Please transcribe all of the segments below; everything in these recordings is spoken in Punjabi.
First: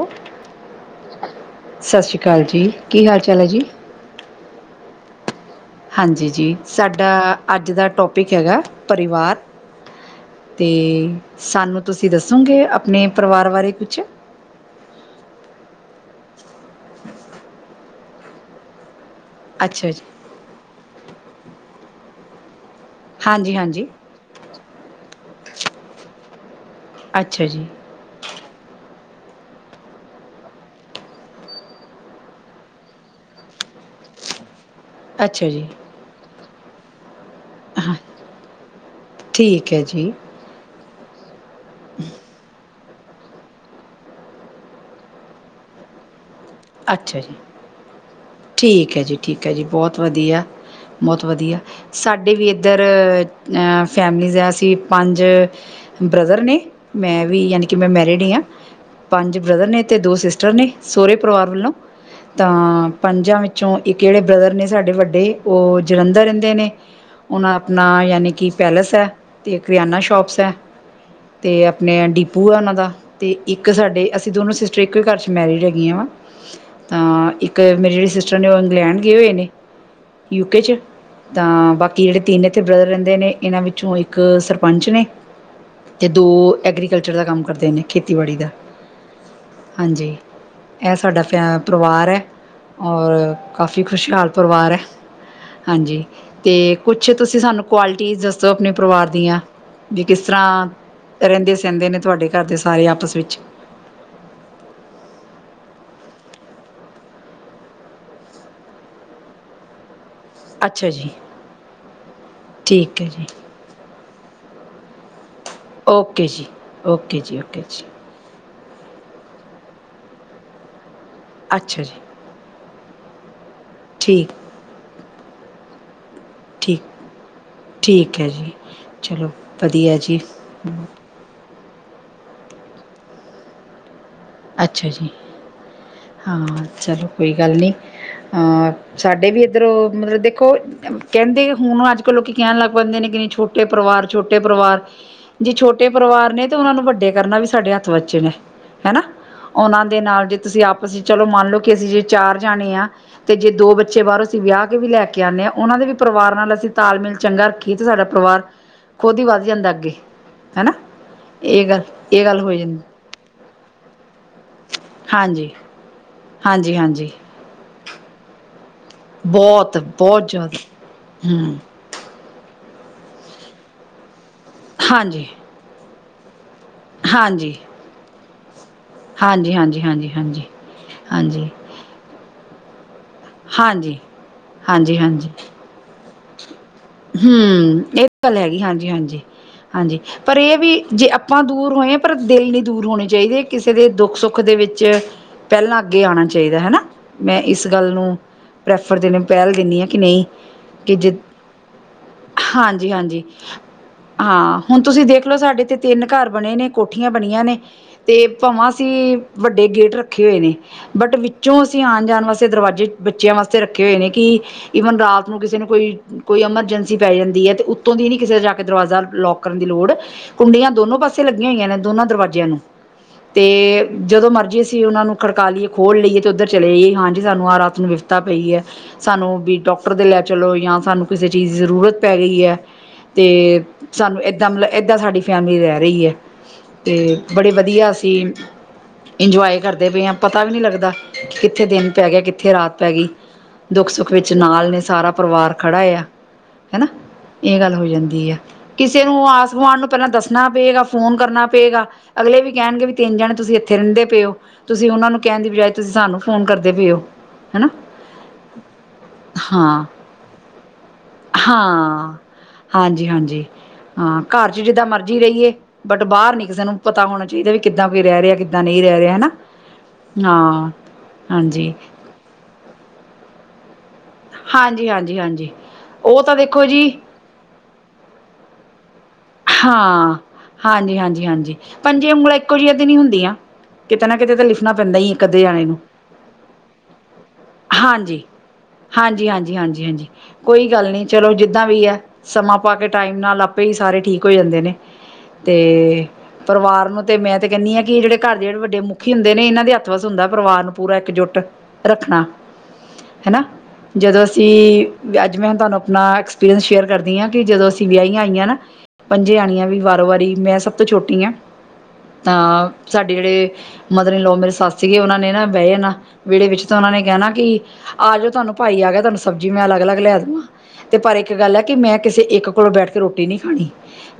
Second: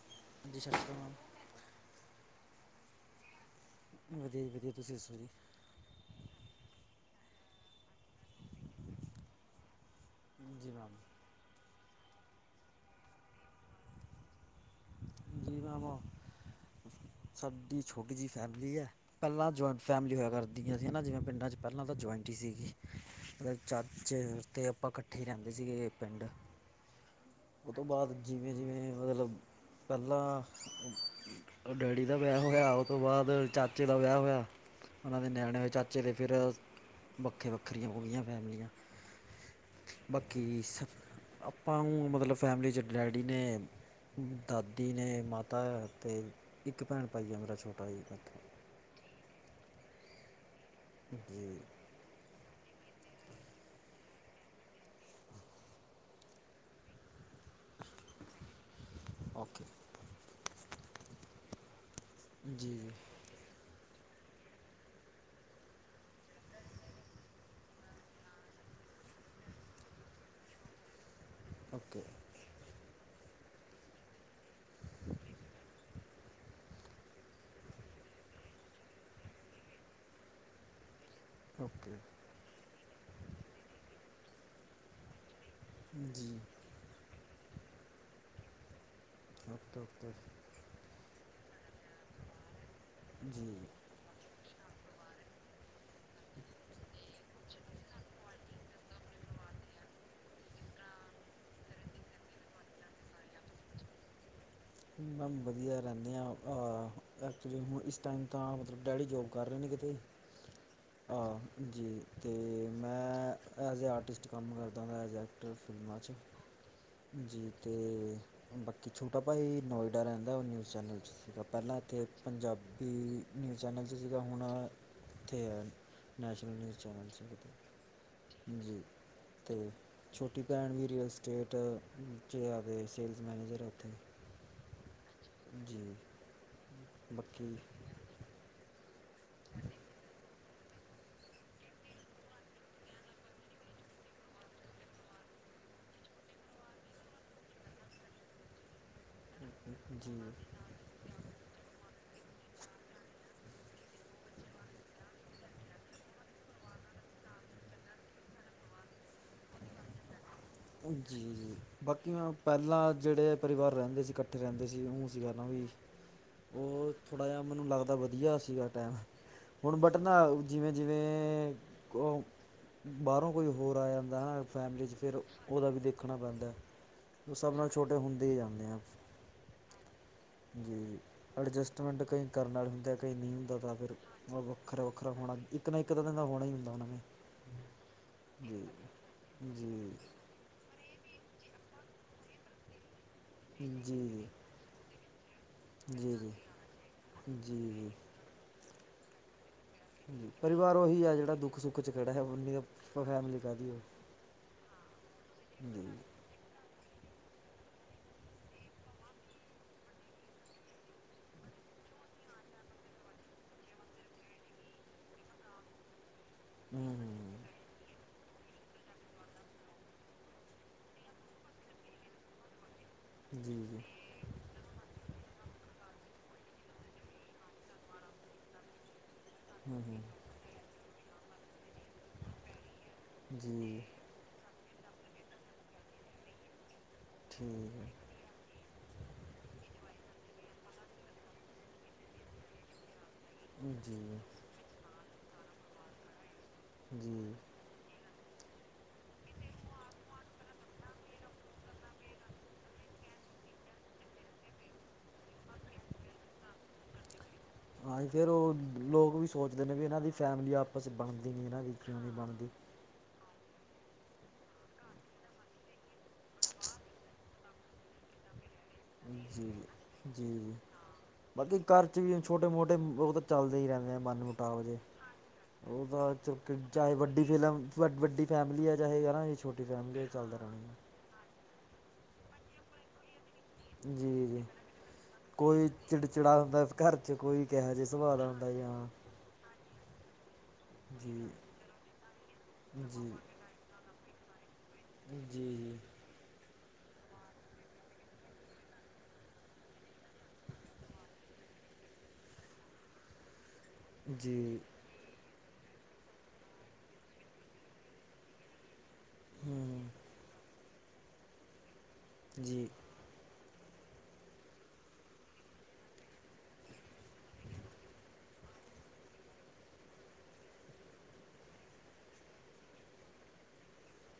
ਹੋ [inaudible] ਹਜੀ [unintelligible] ਸ [inaudible] ਸਤਿ ਸ਼੍ਰੀ ਅਕਾਲ ਜੀ, ਕੀ ਹਾਲ ਚਾਲ ਹੈ ਜੀ। ਵਧੀਆ ਜੀ ਵਧੀਆ, ਤੁਸੀਂ ਦੱਸੋ ਜੀ। ਹਾਂਜੀ ਜੀ, ਸਾਡਾ ਅੱਜ ਦਾ ਟੋਪਿਕ ਹੈਗਾ, ਪਰਿਵਾਰ। ਤੇ ਜੀ ਮੈਮ ਸਾਨੂੰ ਤੁਸੀਂ ਦੱਸੋਗੇ, ਆਪਣੇ ਪਰਿਵਾਰ ਬਾਰੇ ਕੁਛ। ਜੀ ਮੈਮ, ਸਾਡੀ ਛੋਟੀ ਜਿਹੀ ਫੈਮਿਲੀ ਐ। ਪਹਿਲਾਂ ਜੁਆਇੰਟ ਅੱਛਾ ਜੀ ਫੈਮਿਲੀ ਹੋਇਆ ਕਰਦੀਆਂ ਸੀ ਨਾ ਜਿਵੇਂ ਪਿੰਡਾਂ 'ਚ, ਪਹਿਲਾਂ ਤਾਂ ਜੁਆਇੰਟ ਹੀ ਸੀ ਗੀ ਹਾਂਜੀ [unintelligible] ਚਾ ਹਾਂਜੀ ਅਤੇ ਆਪਾਂ ਇਕੱਠੇ ਹੀ ਰਹਿੰਦੇ ਸੀ ਗੇ, ਪਿੰਡ। ਅੱਛਾ ਜੀ। ਉਹ ਤੋਂ ਬਾਅਦ, ਜਿਵੇਂ -ਜਿਵੇਂ ਮਤਲਬ। ਪਹਿਲਾਂ ਡੈਡੀ ਦਾ ਵਿਆਹ ਹੋਇਆ, ਉਹ ਤੋਂ ਬਾਅਦ ਚਾਚੇ ਦਾ ਵਿਆਹ ਹੋਇਆ। ਉਹਨਾਂ ਦੇ ਅੱਛਾ ਨਿਆਣੇ ਜੀ ਹੋਏ, ਚਾਚੇ ਦੇ ਫਿਰ ਵੱਖੇ ਵੱਖ। ਵੱਖਰੀਆਂ ਹੋ ਗਈਆਂ ਫੈਮਲੀਆਂ ਠੀਕ ਹੈ ਜੀ [unintelligible] ਕਿ [unintelligible] ਆਪਾਂ ਨੂੰ ਮਤਲਬ ਫੈਮਿਲੀ 'ਚ ਡੈਡੀ ਨੇ, ਦਾ। ਦੀ ਨੇ ਮਾਤਾ ਅਤੇ ਇੱਕ ਭੈਣ ਅੱਛਾ ਭਾਈ ਜੀ ਆ ਮੇਰਾ ਛੋਟਾ [unintelligible] ਠੀਕ ਹੈ ਜੀ, ਠੀਕ ਹੈ ਜੀ, ਬਹੁਤ ਵਧੀਆ, ਬਹੁਤ ਜੀ ਵਧੀਆ। ਸਾਡੇ ਵੀ ਇੱਧਰ ਫੈਮਲੀਜ਼ ਆ, ਅਸੀਂ ਪੰਜ। ਬ੍ਰਦਰ ਨੇ ਮੈਂ। ਵੀ ਯਾਨੀ ਕਿ ਮੈਂ ਮੈਰਿਡ ਹੀ ਹਾਂ। ਪੰਜ ਓਕੇ ਬ੍ਰਦਰ ਨੇ ਤੇ ਦੋ ਸਿਸਟਰ ਨੇ ਸੋਹੁਰੇ ਪਰਿਵਾਰ ਵੱਲੋਂ। ਜੀ ਤਾਂ ਜੀ ਪੰਜਾਂ ਵਿੱਚ ਚੋਂ ਇੱਕ ਜਿਹੜੇ ਬ੍ਰਦਰ ਨੇ ਸਾਡੇ ਵੱਡੇ ਉਹ ਜਲੰਧਰ ਰਹਿੰਦੇ ਨੇ। ਉਹ ਆਪਣਾ ਯਾਨੀ ਕਿ ਪੈਲੇਸ ਹੈ। ਤੇ ਕਰਿਆਨਾ ਸ਼ੋਪਸ ਹੈ। ਅਤੇ ਆਪਣੇ ਓਕੇ ਡੀਪੂ ਆ ਉਹਨਾਂ ਦਾ। ਅਤੇ ਇੱਕ ਸਾਡੇ ਅਸੀਂ ਦੋਨੋਂ ਸਿਸਟਰ ਇੱਕ ਵੀ ਘਰ 'ਚ ਮੈਰਿਜ ਹੈਗੀਆਂ ਵਾ। ਤਾਂ ਇੱਕ ਮੇਰੇ ਜਿਹੜੇ ਸਿਸਟਰ ਨੇ ਉਹ ਇੰਗਲੈਂਡ ਗਏ ਹੋਏ ਨੇ। ਯੂਕੇ ' ਤਾਂ ਓਕੇ ਬਾਕੀ ਜਿਹੜੇ ਤਿੰਨ ਇੱਥੇ ਬ੍ਰਦਰ ਰਹਿੰਦੇ ਨੇ ਇਹਨਾਂ ਵਿੱਚੋਂ ਇੱਕ ਸਰਪੰਚ ਨੇ। ਅਤੇ ਦੋ ਜੀ ਐਗਰੀਕਲਚਰ ਦਾ ਕੰਮ ਕਰਦੇ ਨੇ ਖੇਤੀਬਾੜੀ ਦਾ। ਸਕਤੇ ਉੱਤੇ ਹਾਂਜੀ ਇਹ ਸਾਡਾ ਫੈ ਪਰਿਵਾਰ ਹੈ, ਔਰ ਜੀ ਕਾਫੀ ਖੁਸ਼ਹਾਲ ਪਰਿਵਾਰ ਹੈ ਕਸ ਹਾਂਜੀ। ਤੇ ਕੁਛ ਤੁਸੀਂ ਸਾਨੂੰ ਕੁਆਲਿਟੀ ਦੱਸੋ ਆਪਣੇ ਪਰਿਵਾਰ ਦੀਆਂ। ਵੀ ਕਿਸ ਤਰ੍ਹਾਂ ਰਹਿੰਦੇ- ਸਹਿੰਦੇ ਨੇ ਤੁਹਾਡੇ ਘਰ ਦੇ ਸਾਰੇ ਆਪਸ ਵਿੱਚ। ਮੈਂ ਵਧੀਆ ਰਹਿੰਦੇ ਹਾਂ, ਐਕਚੁਲੀ ਹੁਣ ਇਸ ਟਾਈਮ ਤਾਂ ਮਤਲਬ ਡੈਡੀ ਜੋ ਕਰ ਰਹੇ ਨ ਕਿਤੇ ਅੱਛਾ ਜੀ ਹਾਂ। ਜੀ, ਤੇ ਠੀਕ ਹੈ ਜੀ ਮੈਂ ਐਜ਼ ਏ ਆਰਟਿਸਟ ਕੰਮ ਕਰਦਾ ਵਾ ਐਜ। ਫਿਲਮਾਂ 'ਚ, ਓਕੇ ਜੀ ਓਕੇ ਜੀ ਓਕੇ ਅਤੇ ਬਾਕੀ ਛੋਟਾ ਭਾ ਜ ਨੋਇਡਾ ਰਹਿੰਦਾ ਉਹ ਨਿਊਜ਼ ਚੈਨਲ 'ਚ ਸੀਗਾ ਪਹਿਲਾਂ ਅੱਛਾ ਜੀ ਇੱਥੇ ਪੰਜਾਬੀ ਨਿਊਜ਼ ਚੈਨਲ 'ਚ ਸੀਗਾ ਠੀਕ ਹੁਣ ਇੱਥੇ ਹੈ, ਨੈਸ਼ਨਲ ਨਿਊਜ਼ ਠੀਕ ਚੈਨਲ ਸੀਗੇ। ਠੀਕ ਹੈ ਜੀ। ਚਲੋ ਤੇ ਵਧੀਆ ਜੀ ਛੋਟੀ ਭੈਣ ਵੀ ਰਸ ਸਟੇਟ, 'ਚ ਆ ਦੇ ਸੇਲਸ ਮੈਨੇਜਰ ਹੈ ਉੱਥੇ। ਅੱਛਾ ਜੀ। ਜੀ ਹਾਂ, ਚਲੋ ਕੋਈ ਬਾਕੀ ਗੱਲ ਨਹੀਂ। ਸਾਡੇ ਵੀ ਇੱਧਰੋਂ ਮਤਲਬ ਦੇਖ ਦੇਖੋ ਕਹਿੰਦੇ ਹੁਣ ਅੱਜ ਕੱਲ੍ਹ ਲੋਕ ਕਹਿਣ ਲੱਗ ਪੈਂਦੇ ਨੇ ਕਿ ਨਹੀਂ ਛੋਟੇ ਪਰਿਵਾਰ, ਛੋਟੇ ਪਰਿਵਾਰ। ਜੇ ਛੋਟੇ ਪਰਿਵਾਰ ਨੇ ਤੇ ਉਹਨਾਂ ਨੂੰ ਵੱਡੇ ਕਰਨਾ ਵੀ ਸਾਡੇ ਹੱਥ ਬੱਚੇ ਨੇ ਹਨਾ। ਉਹਨਾਂ ਦੇ ਜੀ ਨਾਲ ਜੇ ਤੁਸੀਂ ਆਪਸ ਚ' ਚਲੋ ਮੰਨ ਲਓ ਕਿ ਅਸੀਂ ਜੇ ਚਾਰ ਜਾਣੇ ਆ। ਤੇ ਜੇ ਦੋ ਬੱਚੇ ਬਾਹਰੋਂ ਅਸੀਂ ਵਿਆਹ ਕੇ ਵੀ ਲੈ ਕੇ ਆਉਂਦੇ ਹਾਂ ਉਹਨਾਂ ਦੇ ਵੀ ਪਰਿਵਾਰ ਨਾਲ ਅਸੀਂ ਤਾਲਮੇਲ ਚੰਗਾ ਰੱਖਾ ਤੇ ਸਾਡਾ ਪਰਿਵਾਰ ਖੁਦ ਹੀ ਵਾ ਜਾਂਦਾ ਅੱਗੇ। ਹਨਾ, ਜੀ ਜੀ ਇਹ ਗੱਲ ਬਾਕੀ ਇਹ ਮੈਂ ਗੱਲ ਹੋ ਜਾਂਦੀ। ਪਹਿਲਾਂ ਜਿਹੜੇ ਪਰਿਵਾਰ ਰਹਿੰਦੇ ਸੀ। ਇਕੱਠੇ ਰਹਿੰਦੇ ਸੀ ਉਹ ਸੀਗਾ ਨਾ ਹਾਂਜੀ ਵੀ, ਹਾਂਜੀ ਉਹ ਹਾਂਜੀ ਥੋੜ੍ਹਾ ਜਿਹਾ ਮੈਨੂੰ ਲੱਗਦਾ ਵਧੀਆ ਸੀਗਾ ਟਾਈਮ। ਬਹੁਤ ਹੁਣ ਬਟ ਦਾ ਬਹੁਤ ਜ਼ਿਆਦਾ ਜਿਵੇਂ -ਜਿਵੇਂ ਹਮ ਉਹ ਬਾਹਰੋਂ ਕੋਈ ਹੋਰ ਆ ਜਾਂਦਾ ਹੈ ਨਾ ਫੈਮਿਲੀ 'ਚ ਫਿਰ ਹਾਂਜੀ ਉਹਦਾ ਵੀ ਦੇਖਣਾ ਪੈਂਦਾ। ਸਭ ਹਾਂਜੀ ਨਾਲ ਛੋਟੇ ਹੁੰਦੇ ਹੀ ਜਾਂਦੇ ਹਾਂ। ਹਾਂਜੀ- ਹਾਂਜੀ- ਹਾਂਜੀ- ਹਾਂਜੀ- ਹਾਂਜੀ। ਟ ਕਈ ਕਰਨ ਵਾਲੇ ਹੁੰਦੇ ਕਈ ਨਹੀਂ ਹੁੰਦਾ ਤਾਂ ਫਿਰ ਹਾਂਜੀ ਵੱਖਰਾ- ਹਾਂਜੀ ਵੱਖਰਾ ਹਾਂਜੀ ਹੋਣਾ। ਇੱਕ ਨਾ ਇੱਕ ਦਿਨ ਦਾ ਹੋਣਾ ਹੀ ਹੁੰਦਾ। ਉਹਨਾਂ ਨੇ ਹੂ, ਇਹ ਗੱਲ ਹੈਗੀ। ਜੀ ਹਾਂਜੀ- ਹਾਂਜੀ ਜੀ ਹਾਂਜੀ। ਪਰ ਇਹ ਵੀ, ਜੇ ਆਪਾਂ ਦੂਰ ਹੋਏ ਹਾਂ ਪਰ ਦਿਲ ਨ ਦੂਰ ਹੋਣੇ। ਚਾਹੀਦੇ ਜੀ ਕਿਸੇ ਦੇ ਦੁੱਖ- ਸੁੱਖ ਦੇ ਵਿੱਚ ਪਹਿਲਾਂ ਅੱਗੇ ਆਉਣਾ ਜੀ ਚਾਹੀਦਾ ਹੈਨਾ, ਮੈਂ ਜੀ ਇਸ ਜੀ ਗੱਲ ਨੂੰ, ਪ੍ਰੈਫਰ ਪਹਿਲ ਦਿੰਦੀ ਹਾਂ ਕਿ ਨਹੀਂ। ਜੀ ਪਰਿਵਾਰ ਕਿ ਉਹੀ ਆ ਜੇ ਜਿਹੜਾ ਦੁੱਖ- ਸੁੱਖ ਚ' ਖਹੜਾ ਹੈ ਉੰਨੀ ਦਾ ਹਾਂਜੀ ਹਾਂਜੀ ਫੈਮਿਲੀ ਕਾਹਦੀ ਈ ਉਹ। ਹਾਂ। ਹੁਣ ਤੁਸੀਂ ਦੇਖ ਲੋ ਸਾਡੇ ਤੇ ਤਿੰਨ ਘਰ ਬਣੇ ਨੇ, ਕੋਠੀਆਂ ਬਣੀਆਂ ਨੇ, ਤੇ ਭਵਾਂ ਅਸੀਂ ਵੱਡੇ ਗੇਟ ਰੱਖੇ ਹੋਏ ਨੇ। ਬਟ ਵਿੱਚੋਂ ਅਸੀਂ ਆਉਣ ਜਾਣ ਵਾਸਤੇ ਦਰਵਾਜ਼ੇ ਬੱਚਿਆਂ ਵਾਸਤੇ ਰੱਖੇ ਹੋਏ ਨੇ ਕਿ, ਈਵਨ ਰਾਤ ਨੂੰ ਕਿਸੇ ਨੇ ਕੋਈ- ਕੋਈ ਐਮਰਜੈਂਸੀ ਪੈ ਹੂੰ ਜਾਂਦੀ ਹੈ ਤੇ ਉੱਤੋਂ ਦੀ ਹੀ ਨਹੀਂ ਕਿਸੇ ਜਾ ਕੇ ਦਰਵਾਜ਼ਾ ਲੋੌਕ ਕਰਨ ਦੀ ਲੋੜ, ਕੁੰਡੀਆਂ ਦੋਨੋ ਪਾਸੇ ਲੱਗੀਆਂ ਹੋਈਆਂ ਨੇ, ਦੋਨਾਂ ਦਰਵਾਜ਼ਿਆਂ ਨੂੰ ਤੇ ਜੀ ਜੀ ਜਦੋਂ ਮਰਜੀ ਅਸੀ ਉਹਨਾਂ ਨੂੰ ਖੜਕਾ ਲਈਏ, ਖੋਲ੍ਹ ਲਈਏ ਅਤੇ ਉੱਧਰ ਚਲੇ ਜਾਈਏ, ਹਾਂਜੀ, ਸਾਨੂੰ ਆਹ ਰਾਤ ਨੂੰ ਵਿਫਤਾ ਪਈ ਹੈ ਸਾਨੂੰ ਵੀ ਹੂੰ ਡਾਕਟਰ ਦੇ ਲੈ ਹੂੰ ਚਲੋਜਾਂ ਸਾਨੂੰ ਕਿਸੇ ਚੀਜ਼ ਦੀ ਜ਼ਰੂਰਤ ਪੈ ਗਈ ਹੈ ਅਤੇ ਜੀ ਸਾਨੂੰ ਇੱਦਾਂ ਮਤਲਬ ਇੱਦਾਂ ਸਾਡੀ ਫੈਮਿਲੀ ਰਹਿ ਰਹੀ ਹੈ, ਅਤੇ ਬੜੇ ਠੀਕ ਹੈ ਵਧੀਆ ਅਸੀਂ ਇੰਜੋਏ ਕਰਦੇ ਪਏ ਆ, ਪਤਾ ਵੀ ਨਹੀਂ ਲੱਗਦਾ, ਕਿੱਥੇ ਦਿਨ ਪੈ ਗਿਆ, ਕਿੱਥੇ ਰਾਤ ਪੈ ਗਈ। ਜੀ ਹਾਂ ਦੁੱਖ ਸੁੱਖ ਵਿੱਚ ਨਾਲ ਨੇ, ਸਾਰਾ ਪਰਿਵਾਰ ਖੜਾ ਆ, ਹਨਾ। ਜੀ ਹਾਂਜੀ ਇਹ ਗੱਲ ਹੋ ਜਾਂਦੀ ਹੈ, ਕਿਸੇ ਨੂੰ ਆਸ ਗੁਆਂਢ ਨੂੰ ਪਹਿਲਾਂ ਦੱਸਣਾ ਪਏਗਾ, ਫੋਨ ਕਰਨਾ ਪਏਗਾ। ਅਗਲੇ ਵੀ, ਕਹਿਣਗੇ ਵੀ ਤਿੰਨ ਜਾਣੇ ਤੁਸੀਂ ਇੱਥੇ ਰਹਿੰਦੇ ਪਏ ਹੋ। ਤੁਸੀਂ ਉਹਨਾ ਨੂੰ ਕਹਿਣ ਦੀ ਬਜਾਏ, ਤੁਸੀਂ ਸਾਨੂੰ ਫੋਨ ਕਰਦੇ ਪਏ ਹੋ। ਹਨਾ ਹਾਂ, ਫਿਰ ਉਹ ਲੋਕ ਵੀ ਸੋਚਦੇ ਨੇ, ਵੀ ਹਾਂ ਇਹਨਾਂ ਦੀ ਫੈਮਿਲੀ ਆਪਸ ਬਣਦੀ। ਨਹੀਂ ਇਹਨਾਂ ਦੀ ਕਿਉਂ ਹਾਂ, ਨਹੀਂ ਬਣਦੀ ਹਾਂਜੀ -ਹਾਂਜੀ। ਹਾਂ ਘਰ ਚ ਜਿੱਦਾਂ ਮਰਜ਼ੀ ਰਹੀਏ, ਬਟ ਬਾਹਰ ਨੀ ਕਿਸੇ ਨੂੰ ਪਤਾ ਹੋਣਾ ਚਾਹੀਦਾ, ਵੀ ਕਿੱਦਾਂ ਕੋਈ ਰਹਿ ਰਿਹਾ ਕਿ। ਇਦਾਂ ਨਹੀਂ ਰਹਿ ਰਿਹਾ ਹਨਾ ਹਾਂ। ਬਾਲਕੀ ਹਾਂਜੀ ਘਰ ਚ ਵੀ ਛੋਟੇ ਮੋਟੇ ਉਹ ਤਾਂ ਚੱਲਦੇ ਹੀ ਰਹਿੰਦੇ ਆ ਮਨ ਮਟਾਵ ਜੇ, ਹਾਂਜੀ ਹਾਂਜੀ ਹਾਂਜੀ ਉਹਦਾ ਉਹ ਚ ਤਾਂ ਦੇਖੋ ਜੀ ਚਾਹੇ ਵੱਡੀ ਫਿਲਮ ਵ ਵੱਡੀ ਫੈਮਿਲੀ ਹੈ, ਚਾਹੇ ਯਾਰ ਛੋਟੀ ਫੈਮਿਲੀ ਹੈ। ਹਾਂ, ਚੱਲਦੇ ਰਹਿਣਗੇ। ਹਾਂਜੀ -ਹਾਂਜੀ -ਹਾਂਜੀ। ਪੰਜੇ, ਉਂਗਲਾਂ ਇੱਕੋ ਜਹੀਆਂ ਤੇ ਨਹੀ ਹੁੰਦੀਆਂ। ਜੀ, ਕਿਤੇ ਨਾ ਕਿਤੇ ਤਾਂ ਜੀ ਲਿਖਣਾ ਪੈਂਦਾ ਹੀ ਇੱਕ ਅੱਧੇ ਜਾਣੇ ਕੋਈ ਨੂੰ ਚਿੜਚਿੜਾ ਹੁੰਦਾ, ਘਰ ਚ ਕੋਈ ਕਿਹੋ ਜਿਹੇ ਸੁਭਾਅ ਹਾਂਜੀ, ਦਾ ਹੁੰ ਆ ਹਾਂਜੀ -ਹਾਂਜੀ -ਹਾਂਜੀ -ਹਾਂਜੀ ਕੋਈ ਗੱਲ ਨਹੀਂ ਜੀ ਚਲੋ, ਜਿੱਦਾਂ ਵੀ ਹੈ, ਸਮਾਂ ਪਾ ਕੇ ਜੀ ਟਾਈਮ ਨਾਲ ਆਪ ਭਈ ਸਾਰੇ ਠੀਕ ਹੋ ਜਾਂਦੇ ਨੇ ਤੇ ਪਰਿਵਾਰ ਨੂੰ ਤੇ ਮੈਂ ਤੇ ਕਹਿੰਦੀ ਹਾਂ, ਕਿ ਜਿਹੜੇ ਘਰ ਦੇ ਜਿਹੜੇ ਵੱਡੇ ਮੁਖੀ ਹੁੰਦੇ ਨੇ, ਇਹਨਾਂ ਦੇ ਹੱਥ ਵਸ ਹੁੰਦਾ ਪਰਿਵਾਰ ਨੂੰ ਪੂਰਾ ਇੱਕ ਜੁੱਟ। ਰੱਖਣਾ। ਹੈਨਾ ਜਦੋਂ ਅਸੀਂ ਵੀ ਅੱਜ, ਮੈਂ ਤੁਹਾਨੂੰ ਆਪਣਾ ਐਕਸਪੀਰੀਅੰਸ ਸ਼ੇਅਰ ਕਰਦੀ ਹਾਂ, ਕਿ ਜਦੋਂ ਅਸੀਂ ਵਆਈਆਂ ਆਈਆਂ ਨਾ ਪੰਜੇ ਆਣੀਆਂ ਵੀ ਵਾਰੋਂ ਵਾਰੀ ਮੈਂ ਸਭ ਤੋਂ ਛੋਟੀ ਹਾਂ, ਤਾਂ ਸਾਡੇ ਜਿਹੜੇ ਮਦਰ ਇਨ ਲੋ ਮੇਰੇ ਸੱਸ ਸੀਗੇ, ਉਹਨਾਂ ਨੇ ਨਾ ਬੈ ਜਾਨਾ, ਵਿਹੜੇ ਵਿੱਚ ਤਾਂ ਉਹਨਾਂ ਨੇ ਕਹਿਣਾ ਕਿ ਆ ਜਾਓ ਤੁਹਾਨੂੰ ਭਾਈ ਆ ਗਿਆ, ਤੁਹਾਨੂੰ ਸਬਜ਼ੀ ਮੈਂ ਅਲੱਗ ਅਲੱਗ ਲੈ ਦਵਾਂ। ਤੇ ਪਰ ਇੱਕ ਗੱਲ ਹੈ, ਕਿ ਮੈਂ ਕਿਸੇ ਇੱਕ ਕੋਲੋਂ ਬੈਠ ਕੇ ਰੋਟੀ ਨੀ ਖਾਣੀ।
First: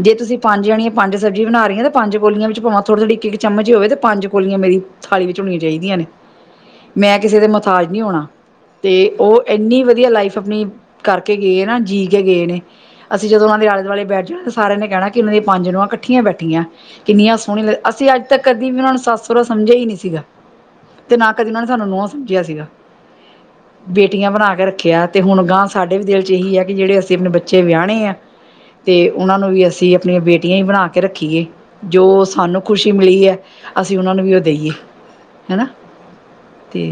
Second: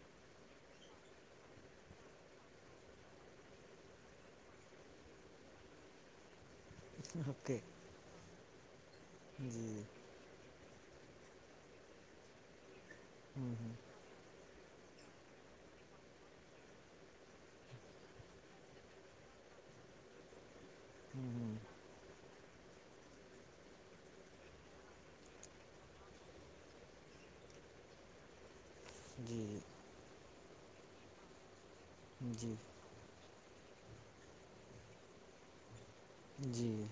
ਜੇ ਤੁਸੀਂ ਪੰਜ ਜਾਣੀਆਂ, ਪੰਜ ਸਬਜ਼ੀ ਬਣਾ ਰਹੀਆਂ, ਤੇ ਪੰਜ ਕੋਲੀਆਂ ਵਿੱਚ ਪਾਵਾਂ ਥੋੜ੍ਹੀ -ਥੋੜ੍ਹੀ ਇੱਕ ਇੱਕ ਚਮਚ ਹੀ ਹੋਵੇ, ਤਾਂ ਪੰਜ ਕੋਲੀਆਂ ਮੇਰੀ। ਥਾਲੀ ਵਿਚ ਹੋਣੀਆਂ ਚਾਹੀਦੀਆਂ ਨੇ। ਮੈਂ ਕਿਸੇ ਦੇ ਮਥਾਜ ਨਹੀਂ ਹੋਣਾ, ਤੇ ਉਹ ਇਨੀ ਵਧੀਆ ਲਾਈਫ ਆਪਣੀ ਕਰਕੇ ਗਏ ਨਾ, ਜੀ ਕੇ ਗਏ ਨੇ, ਅਸੀਂ ਜਦੋਂ ਉਹਨਾਂ ਦੇ ਆਲੇ ਦੁਆਲੇ ਬੈਠ ਜਾ ਸਾਰਿਆਂ ਨੇ ਕਹਿਣਾ, ਕਿ ਮੇਰੀਆਂ ਪੰਜ ਨੋਆਂ ਇਕੱਠੀਆਂ, ਬੈਠੀਆਂ। ਕਿੰਨੀਆਂ ਸੋਹਣੀਆਂ, ਲ ਅਸੀਂ ਅੱਜ ਤੱਕ ਕਦੀ ਵੀ ਉਹਨਾਂ ਨੂੰ ਸਾੱਸ ਸੋਰਾ ਸਮਝਿਆ ਹੀ ਨਹੀਂ ਸੀਗਾ। ਤੇ, ਨਾ ਕਦੀ ਉਹਨਾਂ ਨੇ ਸਾਨੂੰ ਨੋਹਾਂ ਸਮਝਿਆ ਸੀਗਾ। ਬੇਟੀਆਂ ਬਣਾ ਕੇ ਰੱਖਿਆ, ਤੇ ਹੁਣ ਗਾਂ ਸਾਡੇ ਵੀ ਦਿਲ ਚ ਇਹੀ ਹੈ, ਕਿ ਜਿਹੜੇ ਅਸੀਂ ਆਪਣੇ ਬੱਚੇ ਵਿਆਹਣੇ ਐ ਤੇ ਉਹਨਾਂ ਨੂੰ ਵੀ, ਅਸੀਂ ਆਪਣੀਆਂ ਬੇਟੀਆਂ ਹੀ, ਬਣਾ ਕੇ ਰੱਖੀਏ ਜੋ ਸਾਨੂੰ ਖੁਸ਼ ਮਿਲੀ ਏ। ਅਸੀਂ ਉਹਨਾਂ ਨੂੰ ਵੀ ਉਹ ਦਈਏ ਹੈ, ਹੈਨਾ, ਜੀ ਤੇ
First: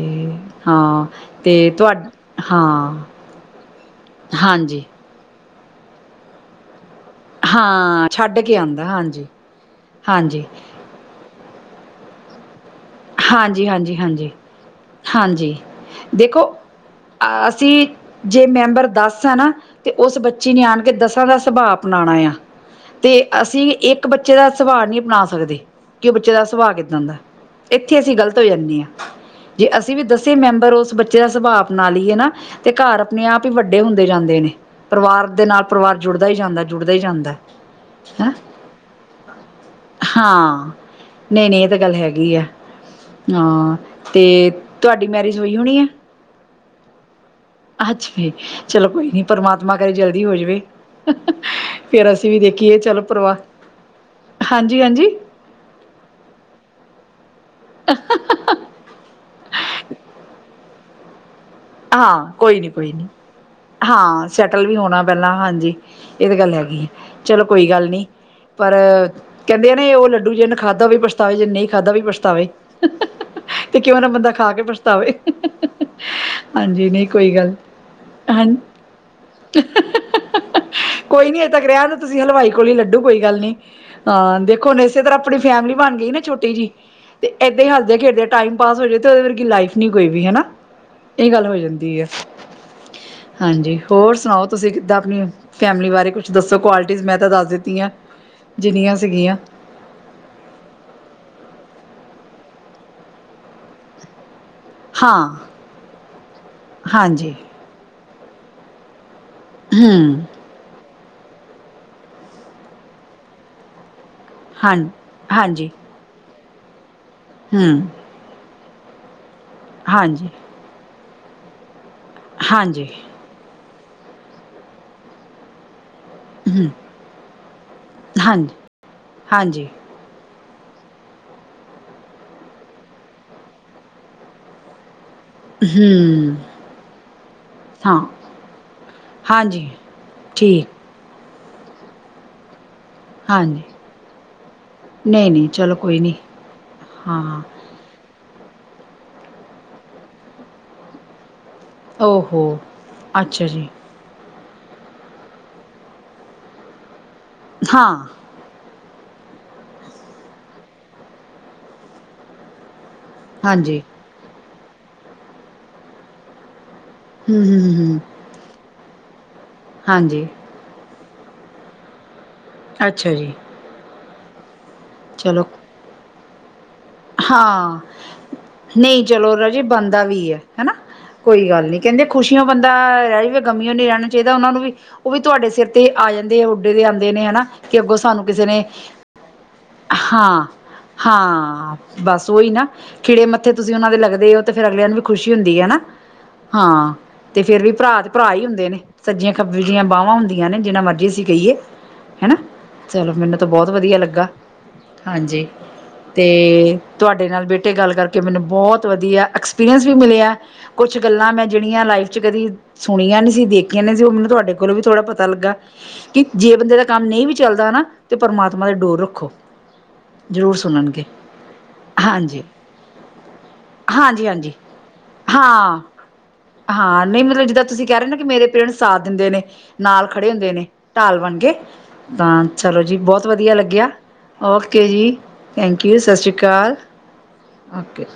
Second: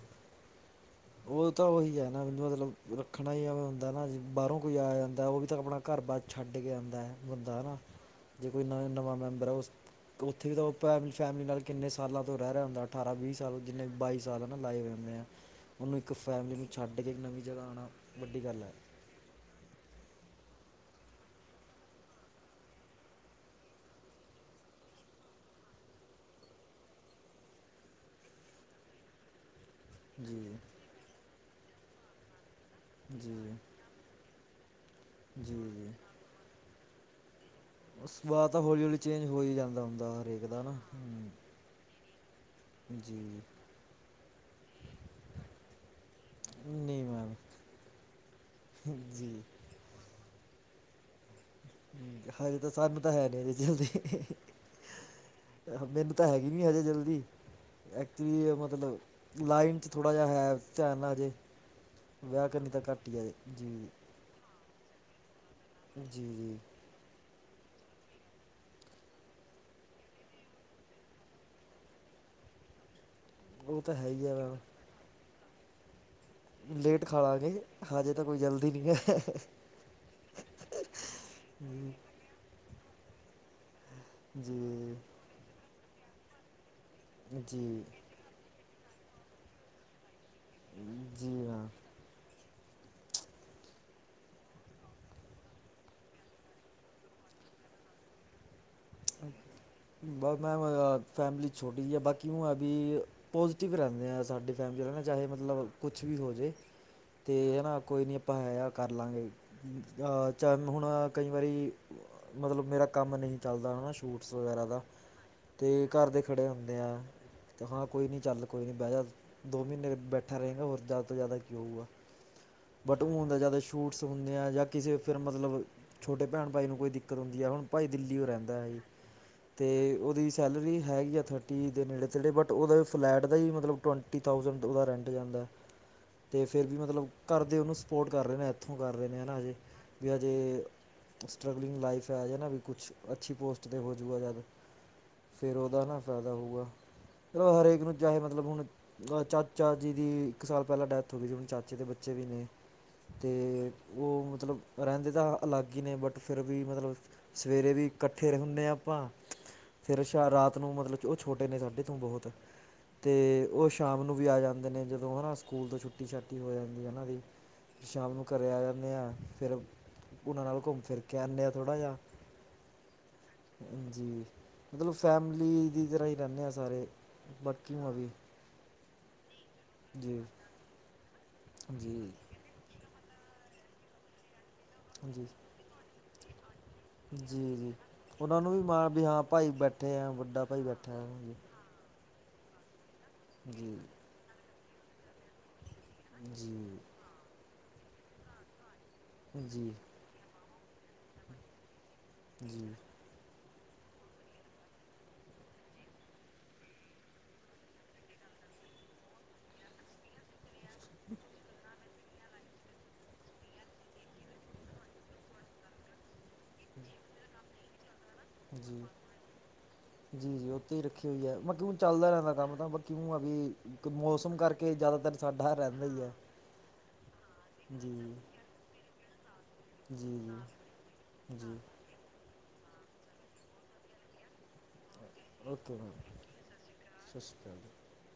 ਹਾਂ। ਉਹ ਤੇ ਤਾਂ ਤੁਹਾ ਉਹੀ ਹੈ ਨਾ, [unintelligible] ਮਤਲਬ ਹਾਂ ਰੱਖਣਾ ਹੀ, ਐਵੇ ਹੁੰਦਾ ਨਾ ਜੀ ਬਾਹਰੋਂ ਕੋਈ ਹਾਂਜੀ ਆ ਜਾਂਦਾ ਉਹ ਵੀ। ਤੇ, ਆਪਣਾ ਘਰ ਬਾਰ ਛੱਡ ਕੇ ਆਦਾਂ ਹੈ। ਬੰਦਾ ਹੈ ਨਾ, ਹਾਂ ਛੱਡ ਜੇ ਕੇ ਕੋਈਂ ਨ ਆਉਂਦਾ ਨਵਾਂ ਹਾਂਜੀ ਮੈਂਬਰ ਹੈ, ਉਸ ਹਾਂਜੀ ਉੱਥੇ ਵੀ ਤਾਂ ਉਹ ਫੈਮਲੀ ਸ਼ਹਿਮਲੀ ਨਾਲ ਕਿੰਨੇ ਸਾਲਾਂ ਤੋਂ ਰਹਿ ਰਿਹਾ ਹੁੰਦਾ, ਅਠਾਰਾਂ ਵੀ ਸਾਲ ਹਾਂਜੀ ਜਿੰਨੇ ਹਾਂਜੀ ਬਾਈ ਹਾਂਜੀ ਸਾਲ ਹੈ ਨਾ ਲਾਏ ਹੋਏ ਹੋਦੇਂ ਏ। ਹਾਂਜੀ ਉਹਨੂੰ ਇੱਕ ਦੇਖੋ ਫੈਮਿਲੀ ਨੂੰ ਛੱਡ ਕੇ ਇੱਕ ਨਵੀਂ ਜਗ੍ਹਾ ਆਉਣਾ ਵੱਡੀ ਗੱਲ ਹੈ। ਦੱਸ ਆ ਨਾ? ਤੇ ਉਸ ਬੱਚੀ ਨੇ ਆਣ ਕੇ ਦਸਾਂ ਦਾ ਸੁਭਾਅ ਅਪਣਾਉਣਾ ਆ। ਤੇ ਅਸੀਂ ਇੱਕ ਬੱਚੇ ਦਾ ਸੁਭਾਅ ਨਹੀਂ ਅਪਣਾ ਸਕਦੇ, ਕਿ ਉਹ ਬੱਚੇ ਦਾ ਸੁਭਾਅ ਕਿੱਦਾਂ ਦੈਂ। ਇੱਥੇ ਅਸੀਂ ਗ਼ਲਤ ਹੋ ਜਾਂਣੇ ਹਾਂ। ਜੇ ਅਸੀਂ ਵੀ ਦਸੇ ਜੀ ਮੈਂਬਰ ਉਸ ਬੱਚੇ ਦਾ ਸੁਭਾਅ ਅਪਣਾ ਲਈਏ ਨਾ ਤੇ ਘਰ ਆਪਣੇ ਜੀ ਆਪ ਹੀ ਵੱਡੇ ਹੁੰਦੇ ਜਾਂਦੇ ਨੇ। ਪਰਿਵਾਰ ਦੇ ਜੀ ਨਾਲ ਜੀ ਪਰਿਵਾਰ ਜੁੜ ਦਾ ਹੀ ਜਾਂਦਾ ਹੈ-ਜੁੜਦਾ ਹੀ ਜਾਂਦਾ ਹੈ। ਹੈਂ? ਸੁਭਾਅ ਤਾਂ ਹੌਲੀ ਹੌਲੀ ਚੇਂਜ ਹੋ ਹੀ ਜਾਂਦਾ ਹੁੰਦਾ ਹਰੇਕ ਦਾ ਹਾਂ, ਨਾ ਹੂੰ, ਨਹੀਂ-ਨਹੀਂ। ਇਹ ਤਾਂ ਗੱਲ ਹੈਗੀ ਆ। ਜੀ ਹਾਂ, ਤੇ ਤੁਹਾਡੀ ਮੈਰਿਜ਼ ਹੋਈ ਹੋਣੀ ਹੈ? ਨਹੀਂ ਮੈਮ ਅੱਛਾ ਜੀ। ਚਲੋ ਕੋਈ ਨੀ, ਜੀ ਪਰਮਾਤਮਾ ਕਰੇ ਜਲਦੀ ਹੋ ਜਵੇ। ਫੇਰ ਅਸੀਂ ਵੀ ਹਜੇ ਤਾਂ ਦੇਖੀਏ। ਚੱਲ ਸਾਨੂੰ ਤਾਂ ਹੈ ਪਰਵਾ, ਨਹੀਂ ਹਜੇ ਜਲਦੀ ਹਾਂਜੀ-ਹਾਂਜੀ ਮੈਨੂੰ ਤਾਂ ਹੈਗੀ ਨੀ ਹਜੇ ਜਲਦੀ। ਐਕਚੁਲੀ ਮਤਲਬ ਲਾਈਨ ਚ ਥੋੜਾ ਜਿਹਾ ਹੈ [unintelligible] ਹਜੇ। ਹਾਂ, ਵਿਆਹ ਕੋਈ ਕਰਨੀ ਤਾਂ ਨੀ-ਕੋਈ ਨੀ। ਘੱਟ ਹੀ ਹੈ ਜੀ ਹਾਂ ਸੈਟਲ ਵੀ ਹੋਣਾ ਪਹਿਲਾਂ। ਹਾਂਜੀ ਜੀ ਇਹ ਤਾਂ ਗੱਲ ਜੀ ਹੈਗੀ ਹੈ। ਚਲੋ ਕੋਈ ਗੱਲ ਨਹੀਂ, ਪਰ ਕਹਿੰਦੇ ਨੇ ਉਹ ਲੱਡੂ ਜਿਹਨੇ ਖਾਧਾ ਓ ਵੀ ਪਛਤਾਵੇ, ਜਿਹਨੇ ਨਹੀਂ ਖਾਧਾ ਓ ਵੀ ਪਛਤਾਵੇ। ਤੇ ਉਹ ਤਾਂ ਕਿਉਂ ਹੈ ਨਾ ਹੀ ਬੰਦਾ ਆ ਖਾ ਕੇ ਮੈਮ ਪਛਤਾਵੇ। ਹਹਹਹ। ਲੇਟ ਖਾ ਲਾਂਗੇ। ਹਜੇ ਤਾਂ ਕੋਈ ਹਾਂ ਜਲਦੀ ਨਹੀਂ ਹੈ। ਕੋਈ ਨੀ [unintelligible] ਤੱਕ ਰਿਹਾ ਤੁਸੀਂ ਹਲਵਾਈ ਕੋਲ ਹੀ ਲੱਡੂ ਕੋਈ ਗੱਲ ਨੀ। ਹਾਂ ਦੇਖੋ ਹੁਣ ਜੀ ਇਸੇ ਤਰ੍ਹਾਂ ਆਪਣੀ ਫੈਮਿਲੀ ਬਣ ਗਈ ਨਾ ਛੋਟੀ ਜਹੀ, ਤੇ ਏਦਾਂ ਹੀ ਜੀ ਹੱਸਦੇ ਖੇਡਦੇ ਟਾਈਮ ਪਾਸ ਹੋ ਜਾਵੇ ਤੇ ਉਹਦੇ ਵਰਗੀ ਲਾਈਫ ਨਹੀਂ ਕੋਈ ਵੀ। ਹੈਨਾ। ਜੀ ਇਹ ਗੱਲ ਹੋ ਮੈਮ ਜਾਂਦੀ ਏ। ਹਾਂਜੀ, ਹੋਰ ਸੁਣਾਓ ਤੁਸੀਂ ਕਿੱਦਾਂ ਆਪਣੀ ਫੈਮਿਲੀ ਬਾਰੇ ਕੁੱਛ ਦੱਸੋ ਕੁਆਲਿਟੀਜ਼। ਮੈਂ ਤਾਂ ਦੱਸ ਦਿੱਤੀਆਂ, ਜਿੰਨੀਆਂ ਸੀਗੀਆਂ। ਬਸ ਮੈਮ ਏ-ਅ-ਫੈਮਿਲੀ ਛੋਟੀ ਜਹੀ ਆ। ਬਾਕੀ ਉ-ਏ-ਬੀ ਪੋਜ਼ੀਟਿਵ ਰਹਿੰਦੇ ਹਾਂ ਸਾਡੇ ਫੈਮਲੀ ਨਾ ਚਾਹੇ ਹਾਂ ਮਤਲਬ ਕੁੱਛ ਵੀ ਹੋ ਜਾਵੇ, ਹਾਂਜੀ ਤੇ ਨਾ ਕੋਈ ਨਹੀਂ ਆਪਾਂ ਹੈ ਆ ਕਰ ਲਵਾਂਗੇ। ਹੂੰ ਅਹ ਚਾਣ ਹੁਣ ਕਈ ਵਾਰੀ, ਮਤਲਬ ਮੇਰਾ ਕੰਮ ਨਹੀਂ ਚੱਲਦਾ ਹਨਾ ਸ਼ੂਟ ਸ ਵਗੈਰਾ ਹਾਂ ਦਾ, ਹਾਂਜੀ ਤੇ ਘਰ ਦੇ ਖੜੇ ਹੁੰਦੇ ਆ, ਤੇ ਹਾਂ ਹੂੰ ਕੋਈ ਨਹੀਂ ਚੱਲ ਕੋਈ ਨਹੀਂ ਬੈ ਜਾ। ਦੋ ਮਹੀਨੇ ਹਾਂਜੀ ਬੈਠਾ ਰਹਿਗਾਂ, ਹੋਰ ਜ਼ਿਆਦਾ ਤੋਂ ਜ਼ਿਆਦਾ ਕਿ ਹੋਉਗਾ? ਹਾਂਜੀ ਬਟ ਹੁਣ ਤਾਂ ਜ਼ਿਆਦਾ ਸ਼ੂਟਸ ਹੁੰਣੇ ਆ, ਜਾਂ ਕਿਸੇ ਫਿਰ ਮਤਲਬ ਛੋਟੇ ਭੈਣ ਭਾਈ ਹੂੰ ਨੂੰ ਕੋਈ ਦਿੱਕਤ ਹੁੰਦੀ ਹੈ। ਹੁਣ ਭਾਈ ਦਿੱਲੀ ਉਹ ਹਾਂਜੀ ਰਹਿੰਦਾ ਹੈ, ਹਾਂਜੀ ਤੇ ਉਹਦੀ ਸੈਲਰੀ ਹੈਗੀ ਆ ਥਰਟੀ ਦੇ ਨੇੜੇ ਤੇੜੇ, ਬਟ ਓਦਾ ਫਲੈਟ ਦਾ ਈ ਮਤਲਬ ਟਵੰਟੀ ਥਾਊਸੈਂਡ ਓਦਾ ਰੈਂਟ ਜਾਂਦਾ ਹੇ। ਹੂੰ। ਤੇ ਫੇਰ ਵੀ ਮਤਲਬ ਘਰਦੇ ਓਨੂੰ ਹਾਂ ਸਪੋਰਟ ਕਰ ਰੇ ਨੇ। ਏਥੋਂ ਕਰ ਰਹੇ ਨੇ ਹਨਾ ਅਜੇ। ਹਾਂਜੀ ਵੀ ਅਜੇ ਠੀਕ ਸਟਰਗਲਿੰਗ ਲਾਈਫ ਐ। ਅਜੇ ਨਾ ਵੀ ਕੁਛ ਅੱਛੀ ਹਾਂਜੀ ਪੋਸਟ ਤੇ ਹੋਜੂਗਾ ਜਦ। ਨਹੀਂ ਨਹੀਂ ਫੇਰ ਚਲੋ ਓਦਾ ਨਾ ਕੋਈ ਨਹੀਂ ਫੈਦਾ ਹੋਊਗਾ। ਹਾਂ ਚਲੋ ਹਰੇਕ ਨੂੰ ਚਾਹੇ ਮਤਲਬ ਹੁਣ, ਚਾਚਾ ਜੀ ਦੀ ਇੱਕ ਸਾਲ ਪੈਲਾਂ ਡੈਥ ਥੋਡੇ ਜਿਵੇਂ ਚਾਚੇ ਦੇ ਬੱਚੇ ਵੀ ਓਹੋ ਨੇ, ਅੱਛਾ ਜੀ ਤੇ ਓ ਮਤਲਬ ਰੈਂਦੇ ਤਾਂ ਅਲੱਗ ਈ ਨੇ। ਬਟ ਫੇਰ ਵੀ ਮਤਲਬ ਸਵੇਰੇ ਹਾਂ ਵੀ ਫਿਰ ਹੁੰਨੇ ਆਂ ਆਪਾਂ। ਫੇਰ ਸ਼-ਰਾਤ ਨੂੰ ਮਤਲਬ, ਓ ਛੋਟੇ ਨੇ ਸਾਡੇ ਤੋਂ ਬਹੁਤ। ਤੇ ਓ ਹਾਂਜੀ ਸ਼ਾਮ ਨੂੰ ਵੀ ਆ ਜਾਂਦੇ ਨੇ, ਜਦੋਂ ਹਨਾ ਸਕੂਲ ਤੋਂ ਛੁੱਟੀ ਛੁਟੀ-ਛਾਟੀ ਹੋ ਜਾਂਦੀ ਹਨਾਂ ਬ‌ਈ। ਹੂੰ ਹੂੰ ਹੂੰ ਫ ਹੂੰ, ਸ਼ਾਮ ਨੂੰ ਘਰੇ ਆ ਜਾਂਨੇ ਆਂ ਫੇਰ ਹਾਂਜੀ ਓਨਾਂ ਨਾਲ ਘੁੰਮ ਫਿਰ ਕੇ ਆਨੇ ਆ ਥੋੜ੍ਹਾ ਜਿਆ। ਅੱਛਾ ਜੀ। ਹਾਂਜੀ। ਮਤਲਬ ਚਲੋ ਫੈਮਲੀ ਦੀ ਤਰ੍ਹਾਂ ਈ ਰੈਣੇ ਆਂ ਸਾਰੇ। ਬਾਕੀ ਹਾਂ ਨੂੰ ਵੀ ਨਈ ਚਲੋ ਰਾਜੇ ਬਣਦਾ ਜੀ ਵੀ ਐ ਹੈਨਾ। ਕੋਈ ਗੱਲ ਨੀ ਕਹਦੇ ਜੀ ਖੁਸ਼ੀ- ਸੀ ਓ ਬੰਦਾ ਰੈਜਵੇ, ਗਮੀਓ ਨੀ ਰੈਣਾ ਚਾਈਦਾ। ਓਨਾਂ ਨੂੰ ਵੀ- ਓ ਵੀ ਜੀ ਤੁਆਡੇ ਸਿਰ ਤੇ ਆ ਜਾਂਦੇ ਉੱਡੇ ਦੇ ਆਂਦੇ ਨੇ ਹੈਨਾ, ਜੀ ਜੀ ਕਿ ਅੱਗੋਂ ਸਾਨੂੰ ਉਹਨਾਂ ਕਿਸੇ ਨੂੰ ਵੀ ਨੇ- ਮਾਣ ਵੀ ਹਾਂ ਭਾਈ ਬੈਠੇ ਆ ਵੱਡਾ ਹਾਂ- ਭਾਈ ਬੈਠਾ ਹੈ ਜੀ ਹਾਂ ਬਸ ਔਈ ਨਾ ਖਿੜੇ ਮੱਥੇ ਤੁਸੀਂ ਜੀ ਓਨਾ ਦੇ ਲੱਗਦੇ ਔ, ਤੇ ਫੇਰ ਅਗਲਿਆਂ ਨੂੰ ਵੀ- ਖੁਸ਼ੀ ਹੁੰਦੀ ਹੈ ਨਾ, ਜੀ ਹਾਂ ਤੇ ਫੇਰ ਵੀ ਭਰਾ ਤੇ ਭਰਾ ਈ ਹੁੰਦੇ ਨੇ। ਸੱਜੀਆਂ ਖੱਬੇ ਜੀ ਦੀਆਂ ਬਾਵਾਂ ਹੁੰਦੀਆਂ ਨੇ, ਜਿਨਾ ਮਰਜੀ ਅਸੀਂ ਕ‌ਈਏ ਹੈਨਾ। ਜੀ ਚਲੋ ਮੈਨੂੰ ਤਾਂ ਬੋਤ ਵਧੀਆ ਲੱਗਾ ਹਾਂਜੀ, ਤੇ ਤੁਆਡੇ ਨਾਲ ਬੇਟੇ ਗੱਲ ਕਰਕੇ ਮੈਨੂੰ ਬੋਤ ਵਧੀਆ ਐਕਸਪੀਰੀਅੰਸ ਵੀ ਮਿਲਿਆ। ਕੁਛ ਗੱਲਾਂ ਮੈਂ ਜੇੜੀਆਂ ਲਾਈਫ 'ਚ ਕਦੀ ਸੁਣੀਆਂ ਨੀ ਸੀ, ਦੇਖੀਆਂ ਨੀ ਸੀ, ਓ ਮੈਨੂੰ ਤੁਆਡੇ ਕੋਲੋਂ ਵੀ ਥੋੜ੍ਹਾ ਪਤਾ ਲੱਗਾ। ਕੀ ਜੇ ਬੰਦੇ ਦਾ ਕੰਮ ਨਈ ਵੀ ਚੱਲਦਾ ਨਾ- ਤੇ ਪਰਮਾਤਮਾ ਤੇ ਜੀ ਡੋਰ ਰੱਖੋ, ਜ਼ਰੂਰ ਸੁਣਨਗੇ। ਮਤਲਬ। ਚੱਲਦਾ ਰੈਂਦਾ ਹਾਂਜੀ ਕੰਮ ਤਾਂ ਬਾਕੀ ਇਉਂ ਆ ਵੀ ਹਾਂਜੀ ਮੌਸਮ ਹਾਂਜੀ ਕਰਕੇ ਜਾਦਾਤਰ ਸਾਡਾ ਹਾਂ ਰੈਂਦਾ ਈ ਆ। ਹਾਂ, ਨਈ ਮਤਲਬ ਜਿੱਦਾਂ ਤੁਸੀਂ ਕੈ ਰੇ ਨਾ ਕਿ ਮੇਰੇ ਪੇਰੈਂਟ ਸਾਥ ਦਿੰਦੇ ਨੇ, ਨਾਲ ਖੜੇ ਜੀ ਹੁੰਦੇ ਨੇ ਢਾਲ ਬਣ ਜੀ ਕੇ। ਜੀ ਤਾਂ, ਚਲੋ ਜੀ ਬਹੁਤ ਵਧੀਆ ਲੱਗਿਆ, ਓਕੇ ਜੀ। Okay madam call okay